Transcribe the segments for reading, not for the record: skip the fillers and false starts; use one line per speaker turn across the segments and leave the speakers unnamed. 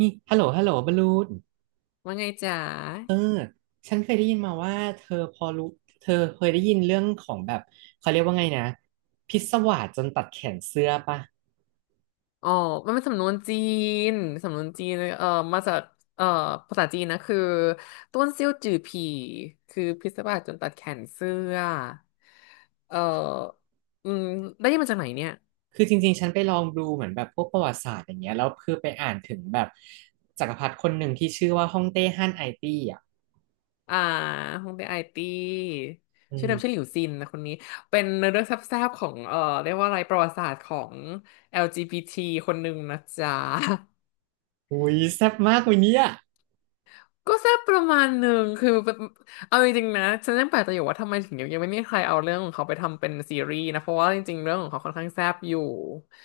นี่ฮัลโหลฮัลโหลบลูน
ว่าไงจ๋า
เออฉันเคยได้ยินมาว่าเธอพอรู้เธอเคยได้ยินเรื่องของแบบเขาเรียกว่าไงนะพิศวาสจนตัดแขนเสื้อปะ
อ๋อมันเป็นสำนวนจีน สำนวนจีนเอ่อมาจากเอ่อภาษาจีนนะคือต้วนเซี่ยวจื่อผีคือพิศวาสจนตัดแขนเสื้อ เอ่ออืม ได้ยินมาจากไหนเนี่ย
คือจริงๆฉันไปลองดูเหมือนแบบพวกประวัติศาสตร์อย่างเงี้ยแล้วคือไปอ่านถึงแบบจักรพรรดิคนหนึ่งที่ชื่อว่าฮ่องเต้ฮั่นไอตี้อ่ะ
อ่าฮงเดไอตี้
อื
ชื่อเดิมชื่อห
ม
ลิวซินนะคนนี้ เป็นเนื้อเรื่องแซ่บๆของเรียกว่าอะไรประวัติศาสตร์ของ LGBT คนหนึ่งนะจ๊ะ
อุ้ยแซ่บมากวันเนี้ย
ก็แซ่บประมาณหนึ่งคือแบบเอาจริงๆนะฉันยังแปลกใจอยู่ว่าทำไมถึงยังไม่มีใครเอาเรื่องของเขาไปทำเป็นซีรีส์นะเพราะว่าจริงๆเรื่องของเขาค่อนข้างแซ่บอยู่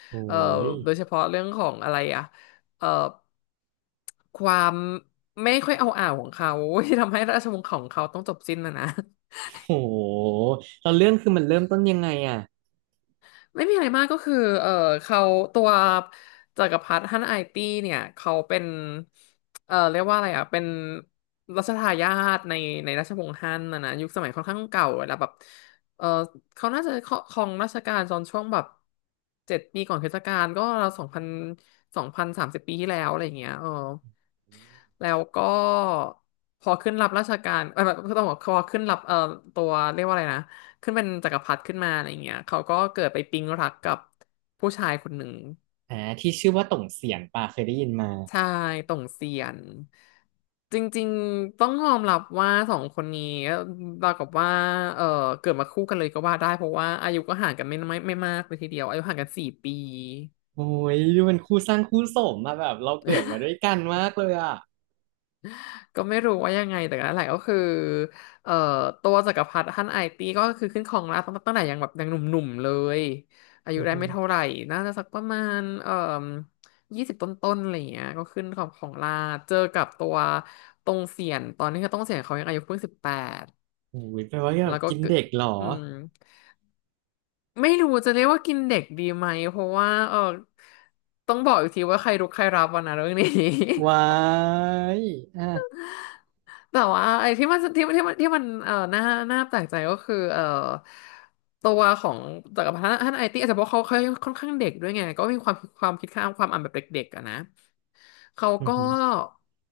โอ้
เอ่อ
ย
โดยเฉพาะเรื่องของอะไรอะเอ่อความไม่ค่อยเอาอ่าวของเขา ที่ทำให้ราชวงศ์ของเขาต้องจบสิ้นนะนะ
โหแล้วเรื่องคือมันเริ่มต้นยังไงอ่ะ
ไม่มีอะไรมากก็คือเออเขาตัวจักรพรรดิฮั่นไอตี้เนี่ยเขาเป็นเออเรียกว่าอะไรอ่ะเป็นรัชทายาทในราชวงศ์ฮั่นนะนะยุคสมัยค่อนข้างเก่าแล้วแบบเออเขาน่าจะครองราชการตอนช่วงแบบ7 ปีก่อนคริสตกาลก็ราวสองพันสามสิบปีที่แล้วอะไรอย่างเงี้ยเออ แล้วก็พอขึ้นรับราชการเอ้ยไม่ต้องบอกพอขึ้นรับตัวเรียกว่าอะไรนะขึ้นเป็นจักรพรรดิขึ้นมาอะไรเงี้ยเขาก็เกิดไปปิ๊งรักกับผู้ชายคนหนึ่ง
อ่าที่ชื่อว่าต่งเสียงปะเคยได้ยินมา
ใชายต่งเซียนจริงๆต้องยอมรับว่าสองคนนี้เราวกับว่าเออเกิดมาคู่กันเลยก็ว่าได้เพราะว่าอายุก็ห่างกันไม่มากเลยทีเดียวอายุห่างกัน4 ปี
โอ้ยดูเป็นคู่สร้างคู่สมมาแบบเราเกิดมาด้วยกันมากเลยอ่ะ
ก็ไม่รู้ว่ายังไงแต่นั่นแหละก็คือเอ่อตัวจักรพรรดิฮั่นไอตี้ก็คือขึ้นครองราชย์ตั้งแต่ยังแบบยังหนุ่มๆเลยอา
อื
ยุ
อ
ได้
หื
ไม่
อ
เท่าไหร่น่าจะสักประมาณ20 ต้นๆอะไรอย่างเงี้ยก็ขึ้นของราชย์เจอกับตัวตรงเสียนตอนนี้ก็ต้องเสียนเขายังอายุเพิ่ง18
โอ้ยแปลว่าแบ
แล้
บ
วก็
กิน
เกิด
เด็กเหรอ
อืมไม่รู้จะเรียกว่ากินเด็กดีไหมเพราะว่าเออต้องบอกอีกทีว่าใครรุกใครรับวันนะเรื่องนี้
ว้ายอ่ะ
แต่ว่าไอ้ที่มันน่าแปลกใจก็คือตัวของจักรพันธ์ท่านไอตี้อาจจะเพราะเขาค่อนข้างเด็กด้วยไงก็มีความคิดข้ามความอ่านแบบเด็กๆอะนะเขา
อือ
ก็
หือ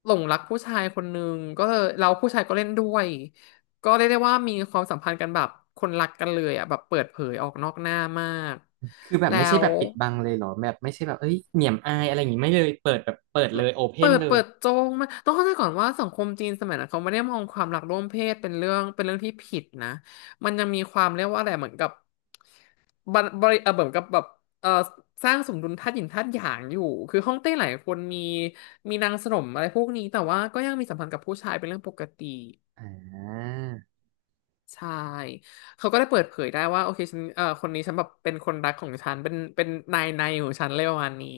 หลงรักผู้ชายคนหนึ่งก็เลยเราผู้ชายก็เล่นด้วยก็เรียกได้ว่ามีความสัมพันธ์กันแบบคนรักกันเลยอะแบบเปิดเผยออกนอกหน้ามาก
คือแบบ
แล้
ไม่ใช่แบ
ว
บปิดบังเลยเหรอแบบไม่ใช่แบบเอ้ยเหนี่ยมอายอะไรอย่างงี้ไม่เลยเปิดแบบเปิดเลยโอเพ
เปิ
น
ด
เลย
เปิดโจงมากต้องเข้าใจก่อนว่าสังคมจีนสมัยนั้นเขาไม่ได้มองความหลากร่วมเพศเป็นเรื่องที่ผิดนะมันยังมีความเรียกว่าอะไรเหมือนกับบันบริเออเหมือนกับแบบเออสร้างสมดุลธาตุหยินธาตุหยางอยู่คือฮ่องเต้หลายคนมีนางสนมอะไรพวกนี้แต่ว่าก็ยังมีสัมพันธ์กับผู้ชายเป็นเรื่องปกติ
อ่า
ใช่เขาก็ได้เปิดเผยได้ว่าโอเคฉันเออคนนี้ฉันแบบเป็นคนรักของฉันเป็นนายในของฉันเลยประมาณนี้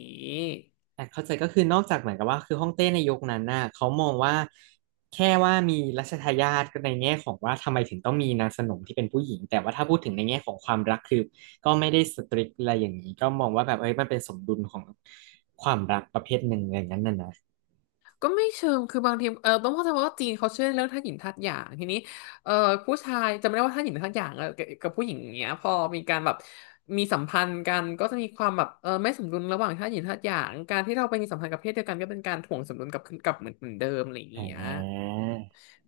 แต่เข้าใจก็คือนอกจากเหมือนกับว่าคือฮ่องเต้ในยุคนั้นน่ะเขามองว่าแค่ว่ามีรัชทายาทก็ในแง่ของว่าทำไมถึงต้องมีนางสนมที่เป็นผู้หญิงแต่ว่าถ้าพูดถึงในแง่ของความรักคือก็ไม่ได้สตริกอะไรอย่างนี้ก็มองว่าแบบเอ้ยมันเป็นสมดุลของความรักประเภทหนึ่งอย่างนั้นน่ะนะ
ก็ไม่เชิงคือบางทีเออต้องเข้าใจว่าจีนเขาเชื่อเรื่องธาตุหยินธาตุหยางทีนี้เออผู้ชายจำไม่ได้ว่าธาตุหยินธาตุหยางเออกับผู้หญิงอย่างเงี้ยพอมีการแบบมีสัมพันธ์กัน ก็จะมีความแบบเออไม่สมดุลระหว่างธาตุหยินธาตุหยางการที่เราไปมีสัมพันธ์กับเพศเดียวกันก็เป็นการถ่วงสมดุลกลับคืนกลับเหมือนเดิมอะไรอย่าง
อ่
เงี้ย
า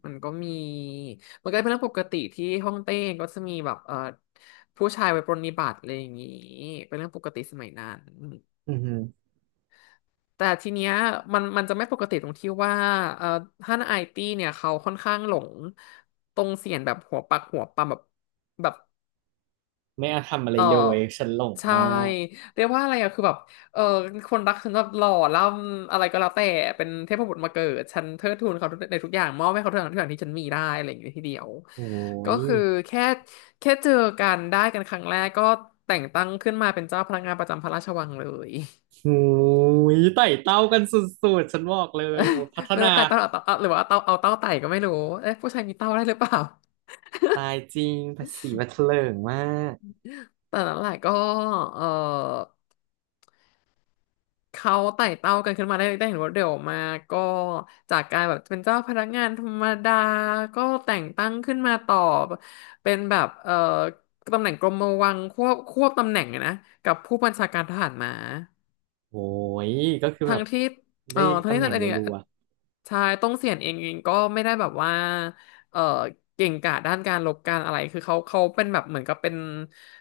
มันก็มี มันก็เป็นเรื่องปกติที่ฮ่องเต้ก็จะมีแบบเออผู้ชายไว้ปรนนิบัติอะไรอย่างงี้เป็นเรื่องปกติสมัยนั้น
อือหือ
แต่ทีเนี้ยมันจะไม่ปกติตรงที่ว่าเอ่อท่านไอตี้เนี่ยเขาค่อนข้างหลงตรงเสียนแบบหัวปักหัวปำแบบ
ไม่เอาทำอะไร
เออ
เลยฉันหลง
ใช่
มาก
เรียกว่าอะไรอะคือแบบเออคนรักฉันแบบหล่อล่ำอะไรก็แล้วแต่เป็นเทพบุตรมาเกิดฉันเทิดทูนเขาในทุกอย่างมอบให้เขาทุกอย่างทุกอย่างที่ฉันมีได้อะไรอย่างเงี้ยทีเดียว
โอ้
ก็
ย
คือแค่แค่เจอกันได้กันครั้งแรกก็แต่งตั้งขึ้นมาเป็นเจ้าพนักงานประจำพระราชวังเลย
โอ้ยไต่เต้ากันสุดๆฉันบอกเลยโอ้ยพัฒ
ไม่
นา
รู้ไต่เต้าหรือาเต้าเอาหรือว่าเอาเต้าเอาเต้าไต่ก็ไม่รู้เอ๊ะผู้ชายมีเต้าได้หรือเปล่า
ตายจริงภาษีบัตรเถลิงมาก
แต่นั้นแหละก็เออเขาไต่เต้ากันขึ้นมาได้เห็นว่าเดี๋ยวมาก็จากการแบบเป็นเจ้าพนักงานธรรมดาก็แต่งตั้งขึ้นมาต่อเป็นแบบตำแหน่งกรมวังควบตำแหน่งอะนะกับผู้บัญชาการทหารม้า
โอ้ยก็คือแบ
ทั้ง
บ
ที่
ได้
ทั้ง
ตำ
ที่
แหน่
ท่า
ง
นเองเนี่
รั
ย
ว
ชายต้องเสียนเองก็ไม่ได้แบบว่าเอ่อเก่งกาจด้านการลบการอะไรคือเขาเป็นแบบเหมือนกับเป็น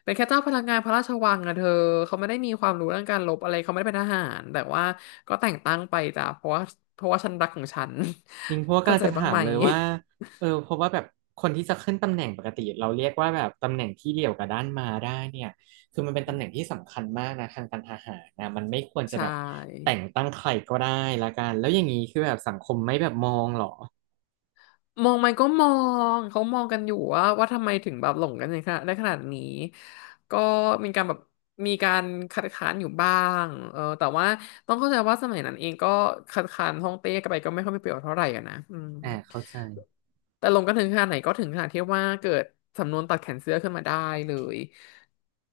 เป็นแค่เจ้าพลังงานพระราชวังอะเธอเขาไม่ได้มีความรู้เรื่องการลบอะไรเขาไม่ได้เป็นทหารแต่ว่าก็แต่งตั้งไปจ้ะเพราะว่าฉันรักของฉัน
ๆจริงเพราะว่า กำ
เข้า
ลัง
ใจ
จะ
บ้าง
ถาม
ไหม
เลยว่าเออเพราะว่าแบบคนที่จะขึ้นตำแหน่งปกติเราเรียกว่าแบบตำแหน่งที่เดี่ยวกับด้านมาได้เนี่ยคือมันเป็นตำแหน่งที่สำคัญมากนะทางการทหารนะมันไม่ควรจะ
ใช
แบบ
่
แต่งตั้งใครก็ได้ละกันแล้วอย่างนี้คือแบบสังคมไม่แบบมองเหรอ
มองไหมก็มองเขามองกันอยู่ว่าทำไมถึงแบบหลงกันในขนาดได้ขนาดนี้ก็มีการแบบมีการคัดค้านอยู่บ้างเออแต่ว่าต้องเข้าใจว่าสมัยนั้นเองก็คัดค้านฮ่องเต้กันไปก็ไม่ค่อยมีประโยชน์เท่าไหร่อะนะอืม
อ่าเข้าใจ
แต่ลงกันถึงขนาดไหนก็ถึงขนาดที่ว่าเกิดสำนวนตัดแขนเสื้อขึ้นมาได้เลย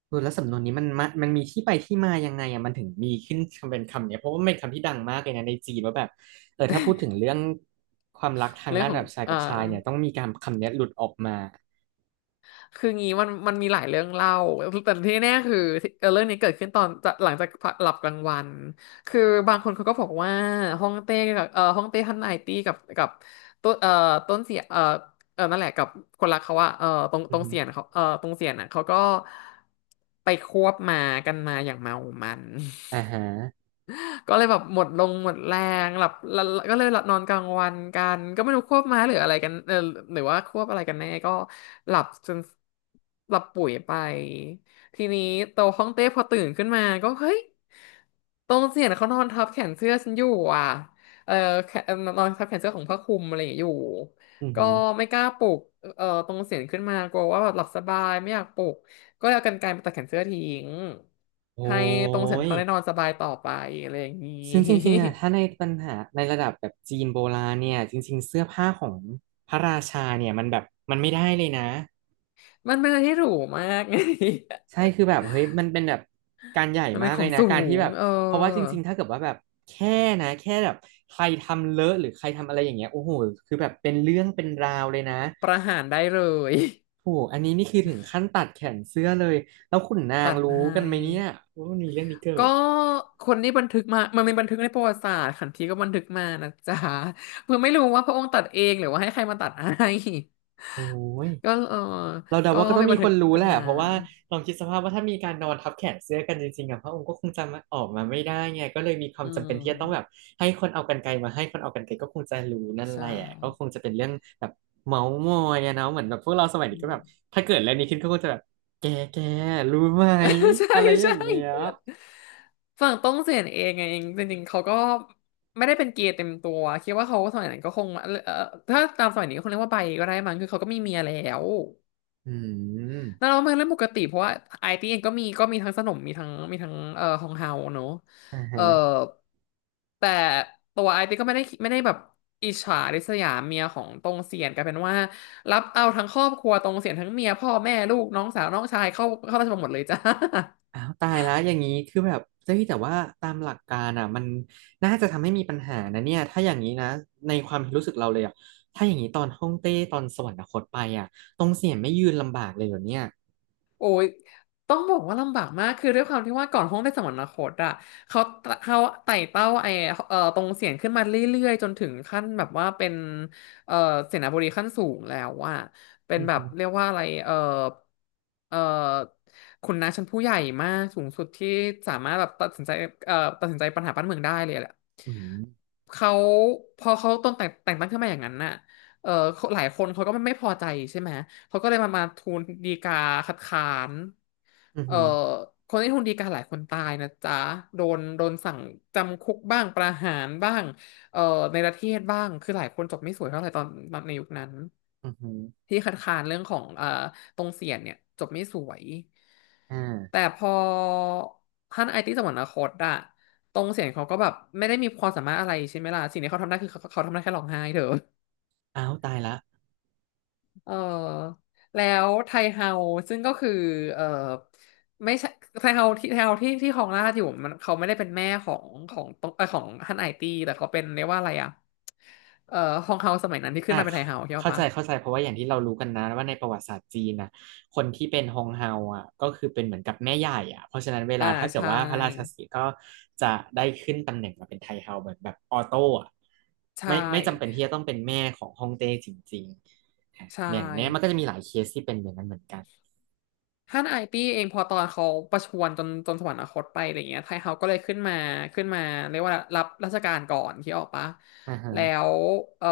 เออแล้วสำนวนนี้มันมามันมีที่ไปที่มายังไงอ่ะมันถึงมีขึ้นเป็นคำเนี้ยเพราะว่ามันเป็นคำที่ดังมากเลยนะในจีนว่าแบบเออถ้าพูดถึงเรื่องความรักทาง
เรื่อง
ด้าน
ขอ
แบ
ง
บชาย
เอ่
กั
อ
บชายเนี่ยต้องมีการคำเนี้ยหลุดออกมา
คืองี้มันมีหลายเรื่องเล่าแต่ที่แน่คือเรื่องนี้เกิดขึ้นตอนจะหลังจากหลับกลางวัน คือบางคนเขาก็บอกว่าฮ่องเต้กับฮ่องเต้ท่านนายตี้กับต้นต้นเสียเออนั่นแหละกับคนรักเขาอะเออตรง
อื
ต
อ
รง
ฮึ
เสียนเขาเออตรงเสียนอะเขาก็ไปควบมากันมาอย่างเมามัน
อ่าฮะ
ก็เลยแบบหมดลงหมดแรงหลับล้ก็เลยหลับนอนกลางวันกันก็ไม่รู้ควบม้าหรืออะไรกันเออหรือว่าควบอะไรกันแน่ก็หลับจนหลับปุ๋ยไปทีนี้โตห้องเต้พอตื่นขึ้นมาก็เฮ้ยตรงเสียนเขานอนทับแขนเสื้อฉันอยู่อ่ะเออแขนนอนทับแขนเสื้อของผ้าคลุมอะไรอย่างเงี้ยอยู่
อือ
ก็
ฮึ
ไม่กล้าปลุกเออตรงเสียงขึ้นมากลัวว่าแบบหลับสบายไม่อยากปลุก ก็เอากรรไกรมาตัดแขนเสื้อทิ้ง
โอ้
ให้ตรงเซ็นท
ย
รัลได้นอนสบายต่อไปอะไรอย่างนี้
ซึ่งจริงๆอ่ะถ้าใน ปัญหาในระดับแบบจีนโบราณเนี่ยจริงๆเสื้อผ้าของพระราชาเนี่ยมันแบบมันไม่ได้เลยนะ
มันเป็นอะไรที่หรูมากไง
ใช่คือแบบเฮ้ยมันเป็นแบบการใหญ่
มันเป็
มา
น
ก
ข
เล
อง
ยนะ
สู
การที่
ง
แบบเพราะว่าจริงๆ ถ้าเกิดว่าแบบแค่นะแค่แบบใครทำเลอะหรือใครทำอะไรอย่างเงี้ยโอ้โหคือแบบเป็นเรื่องเป็นราวเลยนะ
ประหารได้เลย
โอ้ โหอันนี้นี่คือถึงขั้นตัดแขนเสื้อเลยแล้วขุนนา
ตั
ง
ด
รู้
ให้
กันไหมเนี่ยว่ามันมีเรื่องนี้เกิ
ก็
ด
คนนี้บันทึกมามันเป็นบันทึกในประวัติศาสตร์ขันทีก็บันทึกมานะจ๊ะ เพื่อไม่รู้ว่าพระองค์ตัดเองหรือว่าให้ใครมาตัดให้
โอ้ย
ก็เออ
เราเดา
ก็
ว่าก็ต้อ
มี
งมี
บัน
ค
ทึก
นรู้
กั
แห
น
ละ
มา
เพราะว่าลองคิดสภาพว่าถ้ามีการนอนทับแขนเสื้อกันจริงๆอะพระองค์ก็คงจะมาออกมาไม่ได้ไงก็เลยมีควา
อื
มจำเป็นที่จะต้องแบบ
ม
ให้คนเอากรรไกรมาให้คนเอากรรไกรก็คงจะรู้นั่นแห
ใช่
ละก็คงจะเป็นเรื่องแบบเมาส์มอยอะเนาะเหมือนแบบพวกเราสมัย
อื
นี้ก็
ม
แบบถ้าเกิดอะไรนี้ขึ้นก็คงจะแบบแกแกรู้ไหม
ใช่
อะไรอ
ใช่
ย่างเงี้ย
ฝั่งต้องเสียนเองไงจริงๆเขาก็ไม่ได้เป็นเกย์เต็มตัวคิดว่าเขาสมัยนั้นก็คงเอ่อถ้าตามสมัยนี้ก็คงเรียกว่าไบก็ได้มั้งคือเขาก็มีเมียแล้ว
อื
นั่น
ม
เราเปนเรื่องปกติเพราะว่าไอตีเองก็มีก็มีทั้งสนมมีทั้งมีทั้งฮองเฮาเนอะ
อ่าฮะ
เอ่อแต่ตัวไอตีก็ไม่ได้แบบอิจฉาริษยาเมียของตรงเสียนกลายเป็นว่ารับเอาทั้งครอบครัวตรงเสียนทั้งเมียพ่อแม่ลูกน้องสาวน้องชายเข้าราชบัลลังก์หมดเลยจ้า
อ้าวตายแล้วอย่างนี้คือแบบเจ้ยแต่ว่าตามหลักการอ่ะมันน่าจะทำให้มีปัญหานะเนี่ยถ้าอย่างนี้นะในความรู้สึกเราเลยอ่ะถ้าอย่างนี้ตอนฮ่องเต้ตอนสวรรคตไปอ่ะตรงเสียนไม่ยืนลำบากเลยเหรอเนี่ย
โอ้ย ต้องบอกว่าลำบากมาก คือด้วยความที่ว่าก่อนห้องได้สมรรถคตอะเขาเขาไต่เต้าไอตรงเสียงขึ้นมาเรื่อยๆ จนถึงขั้นแบบว่าเป็นเอ่อเสนาบดีขั้นสูงแล้วอะเป็น
อือ
แบบ
หือ
เรียกว่าอะไรเอ่อขุนนางชั้นผู้ใหญ่มากสูงสุดที่สามารถแบบตัดสินใจเอ่อตัดสินใจปัญหาบ้านเมืองได้เลยแหละ
อืม
เขาพอเขาต้นแต่งแต่งตั้งขึ้นมาอย่างนั้นน่ะเออหลายคนเขาก็ไม่พอใจใช่ไหม เขาก็เลยมาทูลฎีกาคัดค้าน
อ
เอ่อ
หืม
คนที่ทูลฎีกาหลายคนตายนะจ๊ะโดนสั่งจำคุกบ้างประหารบ้างเอ่อในประเทศบ้างคือหลายคนจบไม่สวยเท่าไหร่ตอนในยุคนั้น
ออือหืออือหือ
ที่คัดค้านเรื่องของตรงเสียนเนี่ยจบไม่สวย
อ่า
แต่พอท่านไอติสวรรคตอะตรงเสียนเขาก็แบบไม่ได้มีความสามารถอะไรใช่ไหมล่ะสิ่งที่เขาทำได้คือเขาทำได้แค่ร้องไห้เถอะ
อ้าวตายละ
เออแล้วไทเฮาซึ่งก็คือเออไม่ใช่ไทเฮาที่ไทเฮาที่ครองราชอยู่มันเขาไม่ได้เป็นแม่ของของตรงเออของฮั่นไอตี้แต่เขาเป็นเรียกว่าอะไรอ่ะเออฮองเฮาสมัยนั้นที่ขึ้
อ่ะ
นมาเป็นไทเฮาใช่
เข้าใจ
ปะ
เข้าใจเพราะว่าอย่างที่เรารู้กันนะว่าในประวัติศาสตร์จีนนะคนที่เป็นฮงเฮาอ่ะก็คือเป็นเหมือนกับแม่ใหญ่อ่ะเพราะฉะนั้นเว
อ่า
ลาถ้าเกิด
ใช่
ว่าพระราชสีห์ก็จะได้ขึ้นตำแหน่งมาเป็นไทเฮาเหมือนแบบออโต้อ่ะ
ใช่
ไม่จำเป็นที่จะต้องเป็นแม่ของฮองเต้จริงๆอ่ะ
ใช่
อย่างเนี้ยมันก็จะมีหลายเคสที่เป็นอย่างนั้นเหมือนกัน
ท่านไอตี้เองพอตอนเขาประชวรจนสวรรคตไปอะไรเงี้ยไทเฮาก็เลยขึ้นมาขึ้นมาเรียกว่ารับราชการก่อนที่ออกปะ
อ่าฮะ
แล้วเออ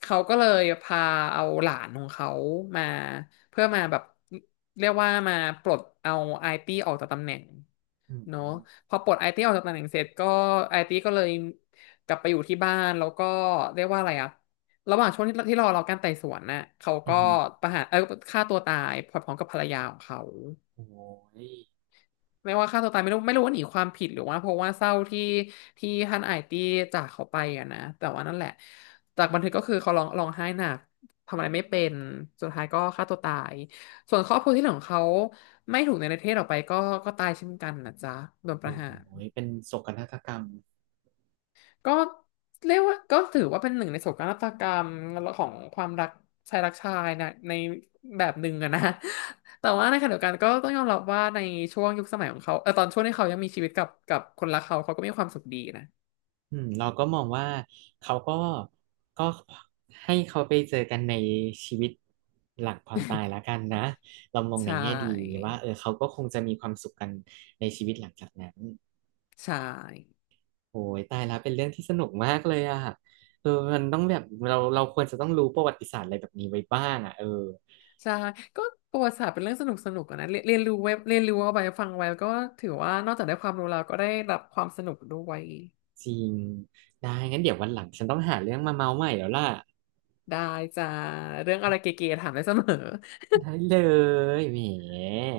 เขาก็เลยพาเอาหลานของเขามาเพื่อมาแบบเรียกว่ามาปลดเอาไอตี้ออกจากตำแหน่ง
อืม
เนาะพอปลดไอตีออกจากตำแหน่งเสร็จก็ไอตีก็เลยกลับไปอยู่ที่บ้านแล้วก็เรียกว่าอะไรอะระหว่างช่วงที่รอเราการไต่สวนน่ะเขา
อื
ก็
ม
ประหารฆ่าตัวตายพร้อมกับภรรยาของเขา
โอ้ย
ไม่ว่าฆ่าตัวตายไม่รู้ว่าหนีความผิดหรือว่าเพราะว่าเศร้าที่ท่านไอตีจากเขาไปอะนะแต่ว่านั่นแหละจากบันทึกก็คือเขาร้องร้องไห้หนักทำอะไรไม่เป็นสุดท้ายก็ฆ่าตัวตายส่วนครอบครัวที่เหลือของเขาไม่ถูกในประเทศออกไปก็ก็ตายเช่นกันนะจ๊ะโดน
โ
ประหาร
อ้ยเป็นโศกนาฏกรรม
ก็เรียกว่าก็ถือว่าเป็นหนึ่งในโศกนาฏกรรมของความรักชายรักชายนะในแบบหนึ่งอะนะ แต่ว่าในขณะเดียวกันก็ต้องยอมรับว่าในช่วงยุคสมัยของเขาเออตอนช่วงที่เขายังมีชีวิตกับคนรักเขาเขาก็มีความสุขดีนะ
อืมเราก็มองว่าเขาก็ก็ให้เขาไปเจอกันในชีวิตหลังความตายแล้ว กันนะเรามองใน
ใช่
แง่ดีว่าเออเขาก็คงจะมีความสุขกันในชีวิตหลังจากนั้น
ใช่
โอ้ยตายแล้วเป็นเรื่องที่สนุกมากเลยอ่ะเออมันต้องแบบเราควรจะต้องรู้ประวัติศาสตร์อะไรแบบนี้ไว้บ้างอ่ะเออ
ใช่ก็ประวัติศาสตร์เป็นเรื่องสนุกอะนะเรียนเรียนรู้ไว้เรียนรู้เอาไปฟังไว้ก็ถือว่านอกจากได้ความรู้แล้วก็ได้รับความสนุกด้วย
จริงได้งั้นเดี๋ยววันหลังฉันต้องหาเรื่องมาเมาใหม่แล้วล่ะ
ได้จ้าเรื่องอะไรเก๋ๆถามได้เสมอ
ได้เลยแหม